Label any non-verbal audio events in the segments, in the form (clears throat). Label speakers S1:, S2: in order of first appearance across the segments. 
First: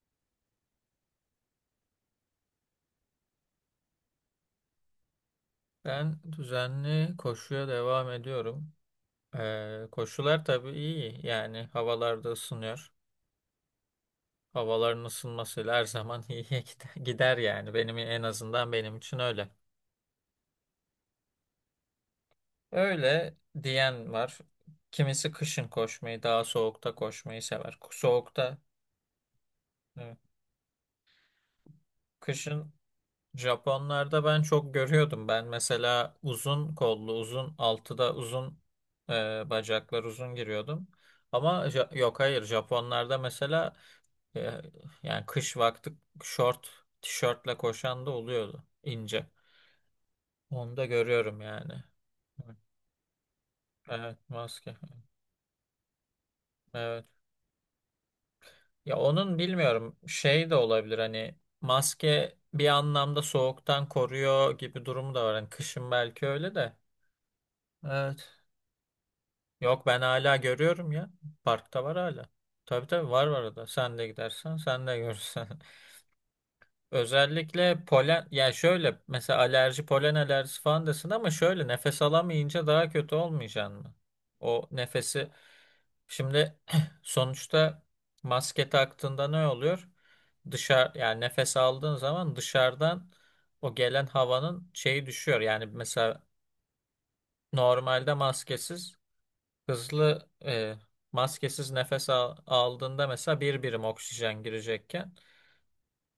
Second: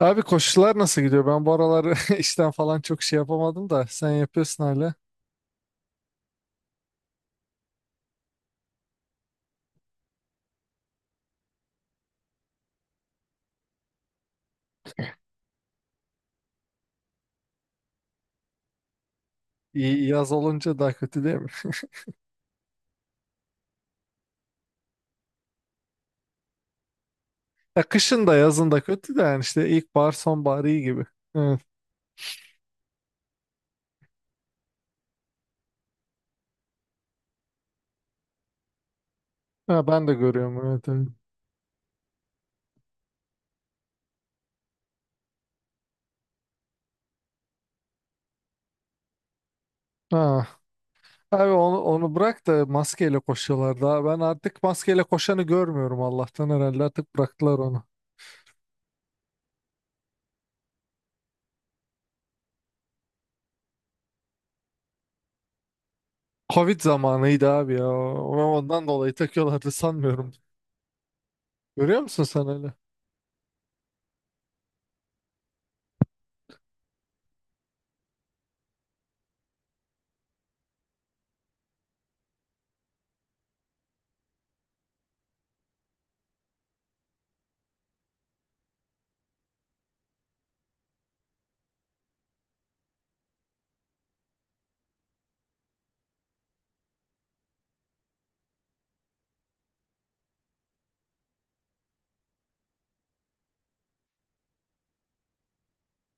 S1: Abi koşular nasıl gidiyor? Ben bu aralar (laughs) işten falan çok şey yapamadım da sen yapıyorsun hala.
S2: Ben düzenli koşuya devam ediyorum. Koşular tabii iyi. Yani havalarda ısınıyor. Havaların ısınmasıyla her zaman (laughs) iyiye gider gider yani. Benim en azından benim için öyle.
S1: İyi, yaz olunca daha kötü değil mi? (laughs)
S2: Öyle diyen var. Kimisi kışın koşmayı, daha soğukta koşmayı sever.
S1: Ya kışın da
S2: Soğukta,
S1: yazın da kötü de yani işte ilkbahar
S2: evet.
S1: sonbahar iyi gibi. Evet.
S2: Kışın Japonlarda ben çok görüyordum. Ben mesela uzun kollu, uzun altıda uzun
S1: Ha,
S2: bacaklar
S1: ben de
S2: uzun
S1: görüyorum,
S2: giriyordum.
S1: evet, evet.
S2: Ama yok, hayır, Japonlarda mesela e, yani kış vakti şort, tişörtle koşan da oluyordu ince.
S1: Ha.
S2: Onu da görüyorum
S1: Abi
S2: yani.
S1: onu, onu bırak da maskeyle koşuyorlar daha.
S2: Evet,
S1: Ben artık
S2: maske.
S1: maskeyle koşanı görmüyorum, Allah'tan herhalde
S2: Evet.
S1: artık bıraktılar onu.
S2: Ya onun bilmiyorum şey de olabilir, hani maske bir anlamda soğuktan koruyor gibi durumu da var. Hani kışın belki öyle de.
S1: Covid zamanıydı abi ya.
S2: Evet.
S1: Ondan dolayı takıyorlardı
S2: Yok, ben
S1: sanmıyorum.
S2: hala görüyorum ya. Parkta var
S1: Görüyor musun
S2: hala.
S1: sen öyle?
S2: Tabii tabii, var var orada. Sen de gidersen sen de görürsen. (laughs) Özellikle polen, yani şöyle mesela alerji, polen alerjisi falan desin ama şöyle nefes alamayınca daha kötü olmayacaksın mı? O nefesi şimdi (clears throat) sonuçta maske taktığında ne oluyor? Dışarı yani nefes aldığın zaman dışarıdan o gelen havanın şeyi düşüyor. Yani mesela normalde maskesiz Hızlı e, maskesiz nefes aldığında mesela bir birim oksijen girecekken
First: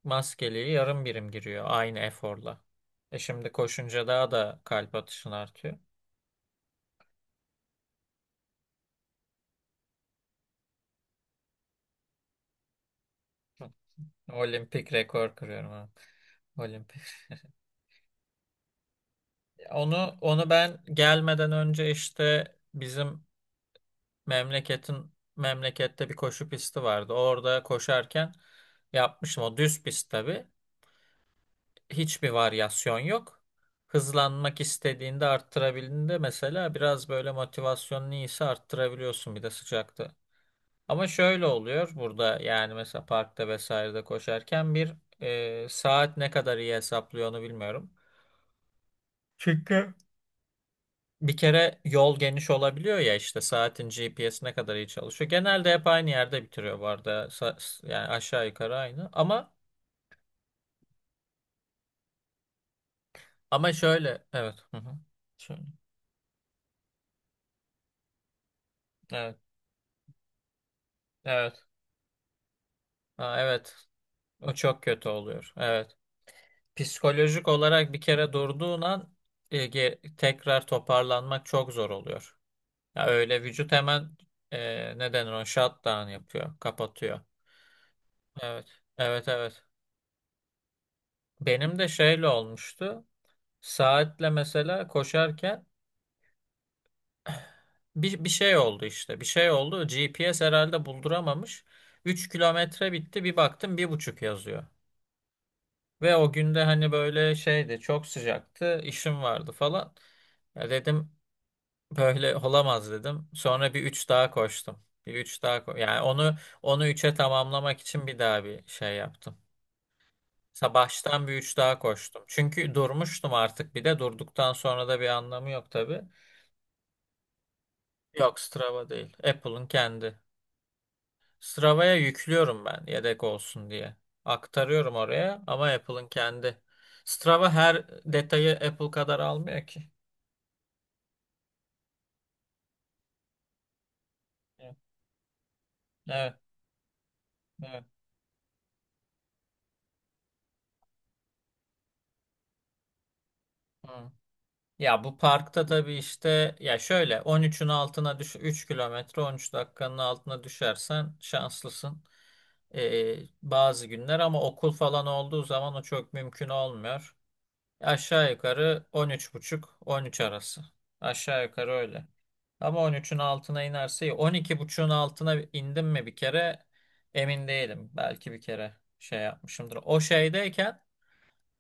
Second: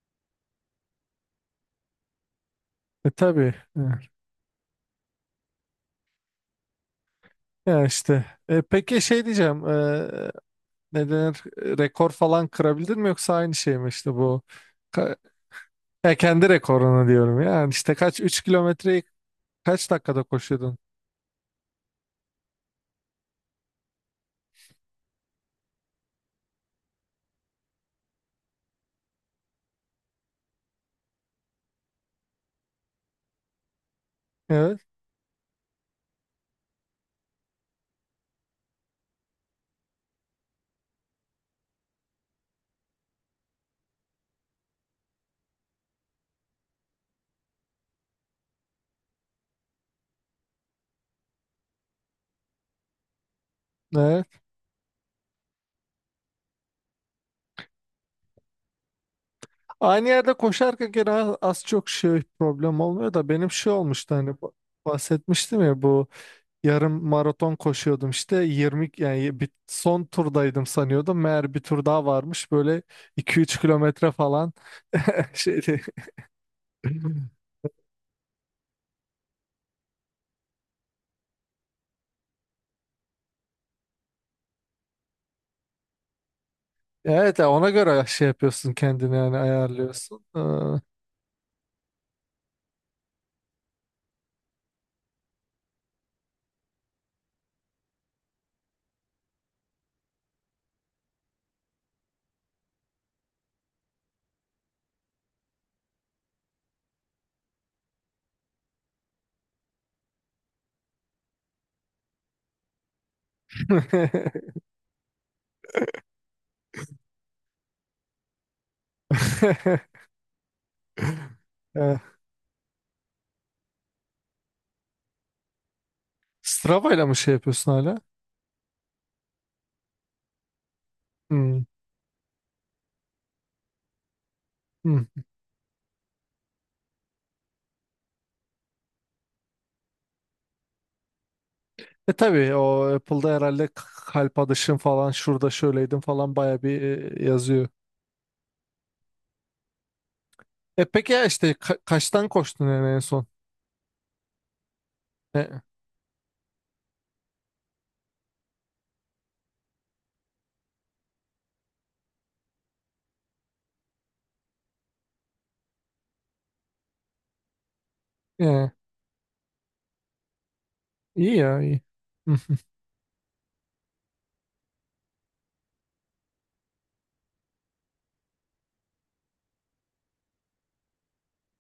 S2: maskeliği yarım birim giriyor aynı eforla.
S1: E
S2: E şimdi
S1: tabii.
S2: koşunca
S1: Evet.
S2: daha da kalp atışın artıyor.
S1: Ya işte. Peki şey diyeceğim. Ne denir, rekor falan kırabildin mi yoksa aynı
S2: Hı.
S1: şey mi işte bu
S2: Olimpik
S1: ka-
S2: rekor kırıyorum ha.
S1: ya kendi
S2: Olimpik.
S1: rekorunu diyorum ya. Yani işte kaç, 3 kilometreyi kaç
S2: Onu
S1: dakikada
S2: onu ben
S1: koşuyordun?
S2: gelmeden önce işte bizim memleketin memlekette bir koşu pisti vardı. Orada koşarken yapmıştım. O düz pist tabii. Hiçbir varyasyon yok. Hızlanmak
S1: Evet.
S2: istediğinde, arttırabildiğinde mesela biraz böyle motivasyonun iyiyse arttırabiliyorsun bir de sıcakta. Ama şöyle oluyor burada, yani mesela parkta vesairede koşarken bir saat ne kadar iyi hesaplıyor onu bilmiyorum. Çünkü bir kere yol geniş olabiliyor ya, işte saatin
S1: Evet.
S2: GPS'i ne kadar iyi çalışıyor. Genelde hep aynı yerde bitiriyor bu arada. Yani aşağı yukarı aynı. Ama
S1: Aynı yerde koşarken gene az çok şey problem olmuyor da benim
S2: ama
S1: şey olmuştu
S2: şöyle
S1: hani
S2: evet. Hı hı. Şöyle.
S1: bahsetmiştim ya bu yarım maraton koşuyordum işte 20,
S2: Evet.
S1: yani bir, son turdaydım sanıyordum, meğer bir
S2: Evet.
S1: tur daha varmış, böyle
S2: Ha,
S1: iki üç
S2: evet.
S1: kilometre falan
S2: O çok kötü
S1: (laughs)
S2: oluyor.
S1: şeydi.
S2: Evet. Psikolojik olarak bir kere durduğun an, tekrar toparlanmak çok zor oluyor. Ya öyle vücut hemen ne denir, o shutdown yapıyor, kapatıyor.
S1: Evet ya, ona göre şey
S2: Evet.
S1: yapıyorsun kendini,
S2: Evet,
S1: yani
S2: evet.
S1: ayarlıyorsun.
S2: Benim de şeyle olmuştu. Saatle mesela koşarken bir şey oldu işte. Bir şey oldu. G P GPS herhalde bulduramamış. 3 kilometre bitti. Bir baktım bir buçuk yazıyor. Ve o günde hani böyle şeydi, çok sıcaktı, işim vardı falan. Ya dedim, böyle olamaz, dedim. Sonra bir üç daha
S1: (laughs)
S2: koştum. Bir üç daha yani onu üçe tamamlamak için bir daha bir şey yaptım. Baştan bir üç daha
S1: Eh,
S2: koştum. Çünkü durmuştum artık, bir de durduktan sonra da bir anlamı yok tabii.
S1: Strava ile mi şey yapıyorsun hala?
S2: Yok, Strava değil. Apple'ın kendi.
S1: Hmm,
S2: Strava'ya yüklüyorum ben, yedek olsun diye. Aktarıyorum
S1: hmm.
S2: oraya ama Apple'ın kendi. Strava her detayı Apple kadar almıyor ki.
S1: E tabii o Apple'da herhalde kalp
S2: Evet,
S1: atışın falan şurada şöyleydim
S2: evet.
S1: falan baya bir, yazıyor.
S2: Evet.
S1: E peki ya işte kaçtan koştun yani en son?
S2: Hı. Ya bu
S1: E,
S2: parkta tabii işte, ya şöyle 13'ün altına 3 kilometre 13 dakikanın altına düşersen şanslısın. Ee, bazı günler ama okul falan olduğu zaman o çok mümkün olmuyor. Aşağı
S1: e,
S2: yukarı 13,5, 13 arası.
S1: iyi
S2: Aşağı
S1: ya,
S2: yukarı
S1: iyi.
S2: öyle.
S1: Hı hı,
S2: Ama 13'ün altına inerse iyi. 12.5'un altına indim mi bir kere emin değilim. Belki bir kere şey yapmışımdır. O şeydeyken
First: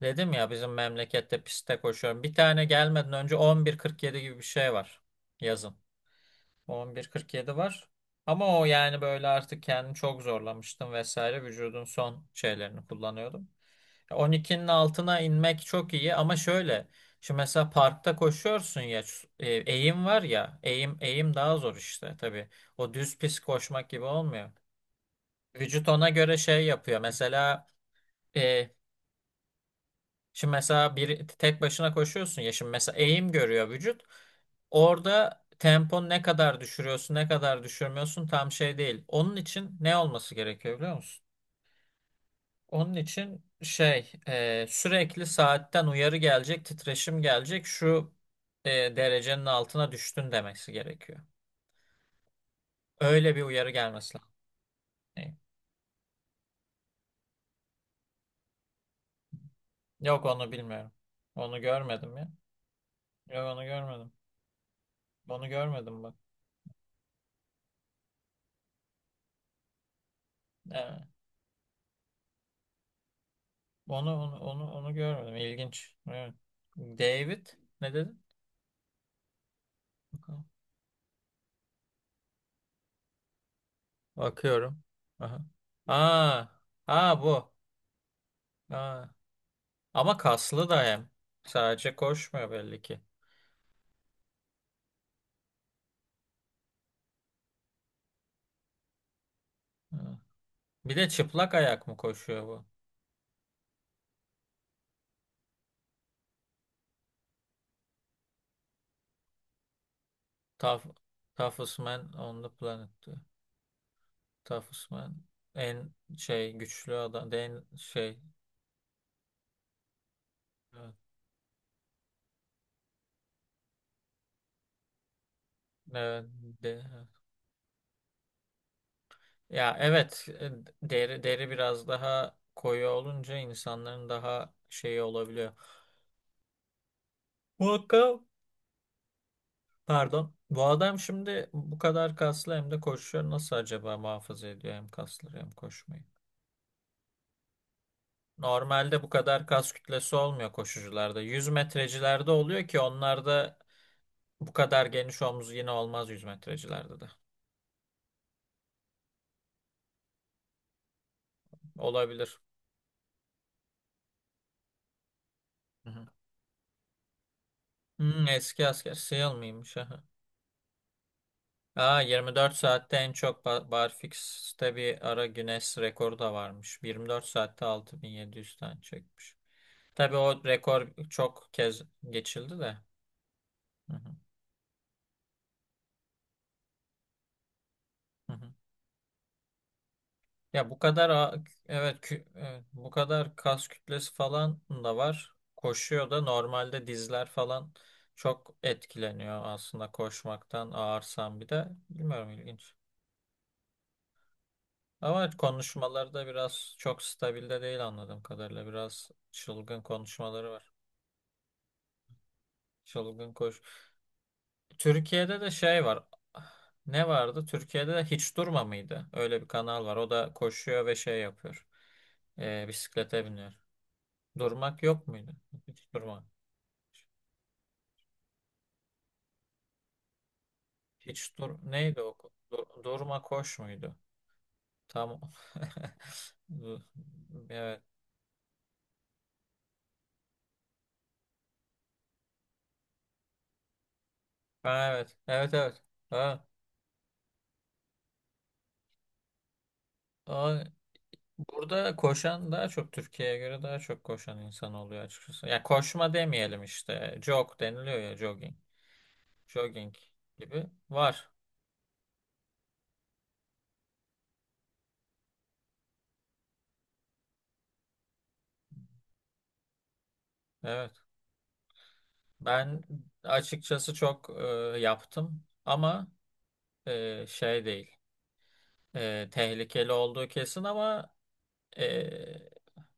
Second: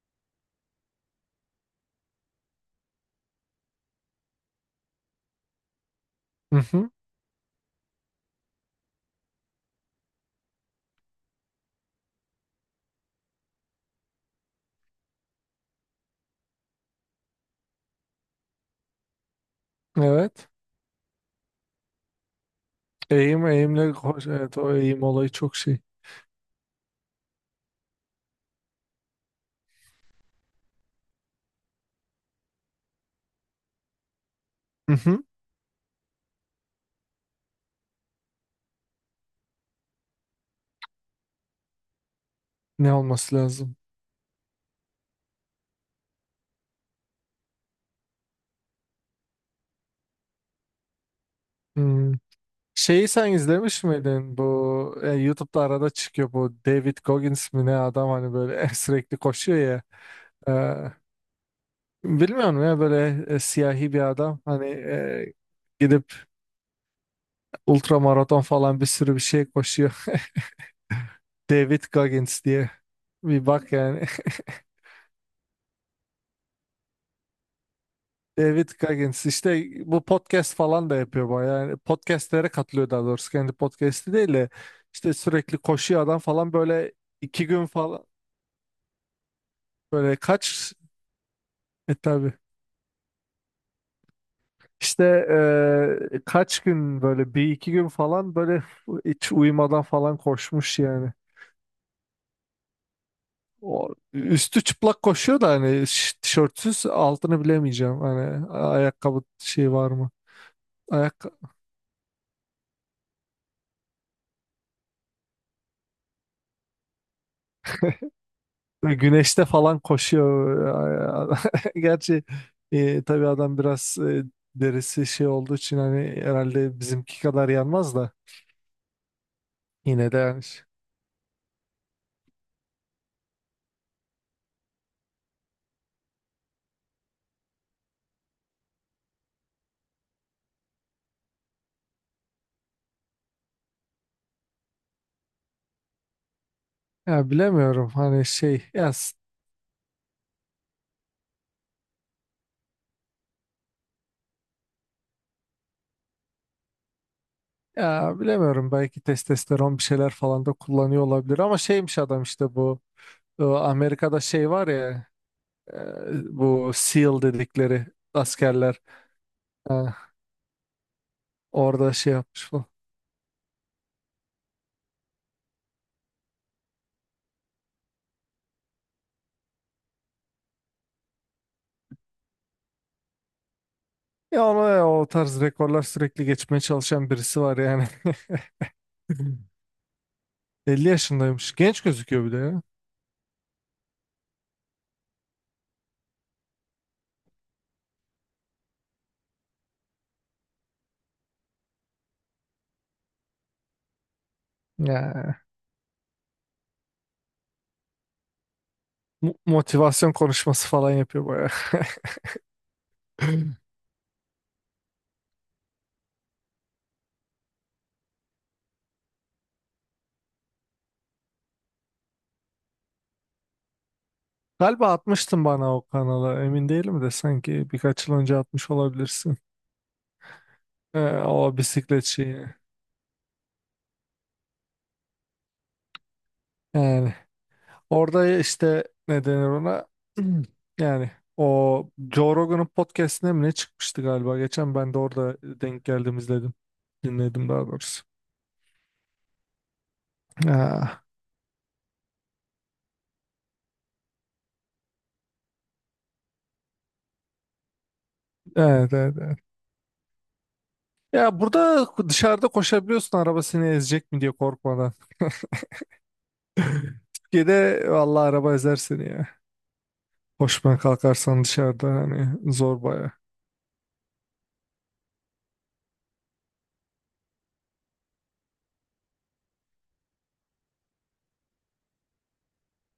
S2: dedim ya, bizim memlekette pistte koşuyorum. Bir tane gelmeden önce 11.47 gibi bir şey var. Yazın.
S1: hı hı.
S2: 11.47 var. Ama o yani böyle artık kendimi çok zorlamıştım vesaire. Vücudun son şeylerini kullanıyordum. 12'nin altına inmek çok iyi ama şöyle. Şimdi mesela parkta koşuyorsun ya, eğim var
S1: Evet.
S2: ya, eğim eğim daha zor işte tabii. O düz pis
S1: Eğim
S2: koşmak
S1: eğimle
S2: gibi
S1: koş.
S2: olmuyor.
S1: Evet, o eğim olayı çok şey.
S2: Vücut ona göre şey yapıyor. Mesela e, şimdi mesela bir tek başına koşuyorsun ya, şimdi mesela eğim görüyor vücut.
S1: Hı hı.
S2: Orada tempon ne kadar düşürüyorsun, ne kadar düşürmüyorsun tam şey değil. Onun için ne olması gerekiyor biliyor musun?
S1: Ne
S2: Onun
S1: olması
S2: için
S1: lazım?
S2: sürekli saatten uyarı gelecek, titreşim gelecek. Derecenin altına düştün demesi gerekiyor.
S1: Hmm. Şeyi sen
S2: Öyle bir uyarı
S1: izlemiş
S2: gelmesi lazım.
S1: miydin? Bu
S2: E,
S1: YouTube'da arada çıkıyor, bu David Goggins mi ne, adam hani böyle (laughs) sürekli koşuyor ya.
S2: Yok, onu
S1: E,
S2: bilmiyorum. Onu görmedim ya.
S1: bilmiyorum ya, böyle
S2: Yok, onu
S1: siyahi bir
S2: görmedim.
S1: adam hani,
S2: Onu görmedim
S1: gidip
S2: bak.
S1: ultramaraton falan, bir sürü bir şey koşuyor.
S2: E,
S1: (laughs) David Goggins diye. Bir bak yani.
S2: onu görmedim. İlginç. Evet. David, ne dedin?
S1: (laughs) David Goggins işte, bu
S2: Bakalım.
S1: podcast falan da yapıyor bayağı. Yani podcastlere katılıyor daha doğrusu. Kendi podcast'i değil de
S2: Bakıyorum.
S1: işte
S2: Aha.
S1: sürekli koşuyor adam
S2: Aa,
S1: falan, böyle
S2: aa
S1: iki
S2: bu.
S1: gün falan,
S2: Aa. Ama
S1: böyle
S2: kaslı
S1: kaç,
S2: da hem.
S1: e
S2: Sadece
S1: tabii.
S2: koşmuyor belli ki.
S1: İşte kaç gün böyle, bir iki gün falan böyle hiç uyumadan falan
S2: Ha.
S1: koşmuş
S2: Bir de
S1: yani.
S2: çıplak ayak mı koşuyor bu?
S1: O, üstü çıplak koşuyor da hani, tişörtsüz, altını bilemeyeceğim. Hani ayakkabı şey var mı?
S2: Tough,
S1: Ayak
S2: toughest man on the planet, diyor. Toughest man. En şey, güçlü adam. En şey.
S1: güneşte falan
S2: Evet.
S1: koşuyor. (laughs) Gerçi tabii adam biraz, derisi şey olduğu için hani
S2: Evet.
S1: herhalde
S2: De,
S1: bizimki kadar yanmaz da
S2: ya
S1: yine de
S2: evet
S1: yani.
S2: deri biraz daha koyu olunca insanların daha şeyi olabiliyor. Bu hakka- pardon. Bu adam şimdi bu kadar kaslı hem de koşuyor. Nasıl acaba muhafaza ediyor hem kasları hem koşmayı?
S1: Ya bilemiyorum hani şey ya.
S2: Normalde bu kadar kas kütlesi olmuyor koşucularda. 100 metrecilerde oluyor, ki onlarda bu kadar geniş omuz yine olmaz 100 metrecilerde de.
S1: Ya bilemiyorum, belki testosteron bir şeyler falan da kullanıyor olabilir, ama şeymiş adam
S2: Olabilir.
S1: işte bu, Amerika'da şey var ya, e,
S2: Hı hı.
S1: bu SEAL dedikleri
S2: Hmm, eski
S1: askerler,
S2: asker. SEAL
S1: e,
S2: mıymış? (laughs)
S1: orada
S2: Aa,
S1: şey yapmış
S2: 24
S1: falan.
S2: saatte en çok Barfix'te bir ara Guinness rekoru da varmış. 24 saatte 6700 tane çekmiş. Tabii o rekor çok kez geçildi de. Hı hı,
S1: Ya ona ya, o tarz rekorlar sürekli geçmeye çalışan birisi var yani.
S2: hı hı.
S1: (laughs)
S2: Ya bu
S1: 50
S2: kadar
S1: yaşındaymış. Genç
S2: evet,
S1: gözüküyor bir de ya.
S2: evet, bu kadar kas kütlesi falan da var. Koşuyor da, normalde dizler falan çok etkileniyor aslında koşmaktan, ağırsam bir de. Bilmiyorum, ilginç. Ama
S1: Ya,
S2: konuşmalarda biraz çok stabilde değil, anladığım kadarıyla. Biraz çılgın
S1: motivasyon
S2: konuşmaları
S1: konuşması
S2: var.
S1: falan yapıyor bayağı.
S2: Çılgın koş.
S1: (laughs)
S2: Türkiye'de de şey var. Ne vardı? Türkiye'de de Hiç Durma mıydı? Öyle bir kanal var. O da koşuyor ve şey yapıyor. Bisiklete biniyor. Durmak
S1: Galiba
S2: yok muydu?
S1: atmıştın bana o
S2: Hiç Durma.
S1: kanala, emin değilim de, sanki birkaç yıl önce atmış olabilirsin. Ee,
S2: Hiç dur.
S1: o
S2: Neydi
S1: bisiklet
S2: o?
S1: şeyi.
S2: Durma koş muydu? Tamam. (laughs)
S1: Yani
S2: Evet.
S1: orada işte ne denir ona? (clears throat) Yani o Joe Rogan'ın podcastine mi ne çıkmıştı galiba? Geçen
S2: Ha,
S1: ben de
S2: evet.
S1: orada
S2: Evet, evet.
S1: denk geldim,
S2: Ha.
S1: izledim. Dinledim daha doğrusu.
S2: Aa,
S1: Ha,
S2: burada koşan, daha çok Türkiye'ye göre daha çok koşan insan oluyor açıkçası. Ya koşma demeyelim işte. Jog deniliyor ya, jogging.
S1: evet, evet, evet.
S2: Jogging gibi var.
S1: Ya burada dışarıda koşabiliyorsun, araba seni ezecek mi diye korkmadan. (laughs) Türkiye'de vallahi araba ezer seni ya. Koşmaya
S2: Evet.
S1: kalkarsan dışarıda hani zor
S2: Ben
S1: baya.
S2: açıkçası çok yaptım ama şey değil. Tehlikeli olduğu kesin ama e,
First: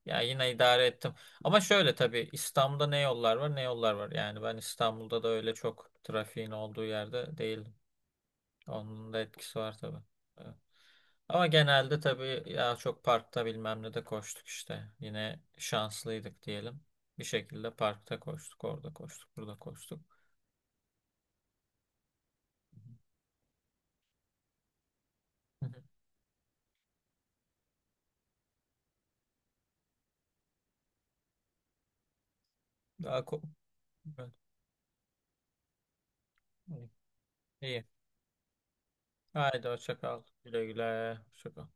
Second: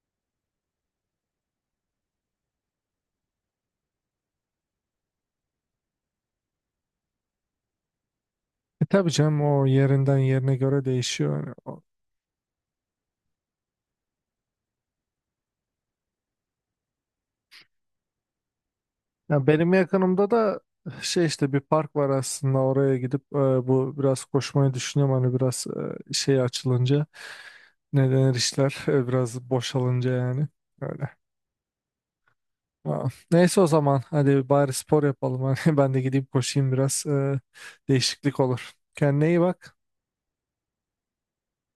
S2: ya yine idare ettim. Ama şöyle tabii, İstanbul'da ne yollar var ne yollar var. Yani ben İstanbul'da da öyle çok trafiğin olduğu yerde değil.
S1: E tabii
S2: Onun da
S1: canım,
S2: etkisi
S1: o
S2: var tabii.
S1: yerinden
S2: Evet.
S1: yerine göre
S2: Ama
S1: değişiyor yani.
S2: genelde tabii ya çok parkta bilmem ne de koştuk işte. Yine şanslıydık diyelim. Bir şekilde parkta koştuk, orada koştuk,
S1: Ya
S2: burada
S1: benim
S2: koştuk.
S1: yakınımda da şey işte bir park var, aslında
S2: Hı
S1: oraya gidip, bu biraz koşmayı düşünüyorum, hani biraz,
S2: hı.
S1: şey açılınca, ne denir, işler (laughs) biraz boşalınca yani, öyle. Aa,
S2: Daha ko-
S1: neyse, o zaman
S2: Evet.
S1: hadi bari spor yapalım (laughs) hani, ben de gideyim koşayım biraz,
S2: İyi.
S1: değişiklik olur. Kendine iyi
S2: Haydi
S1: bak.
S2: hoşça kal. Güle güle. Hoşça kal.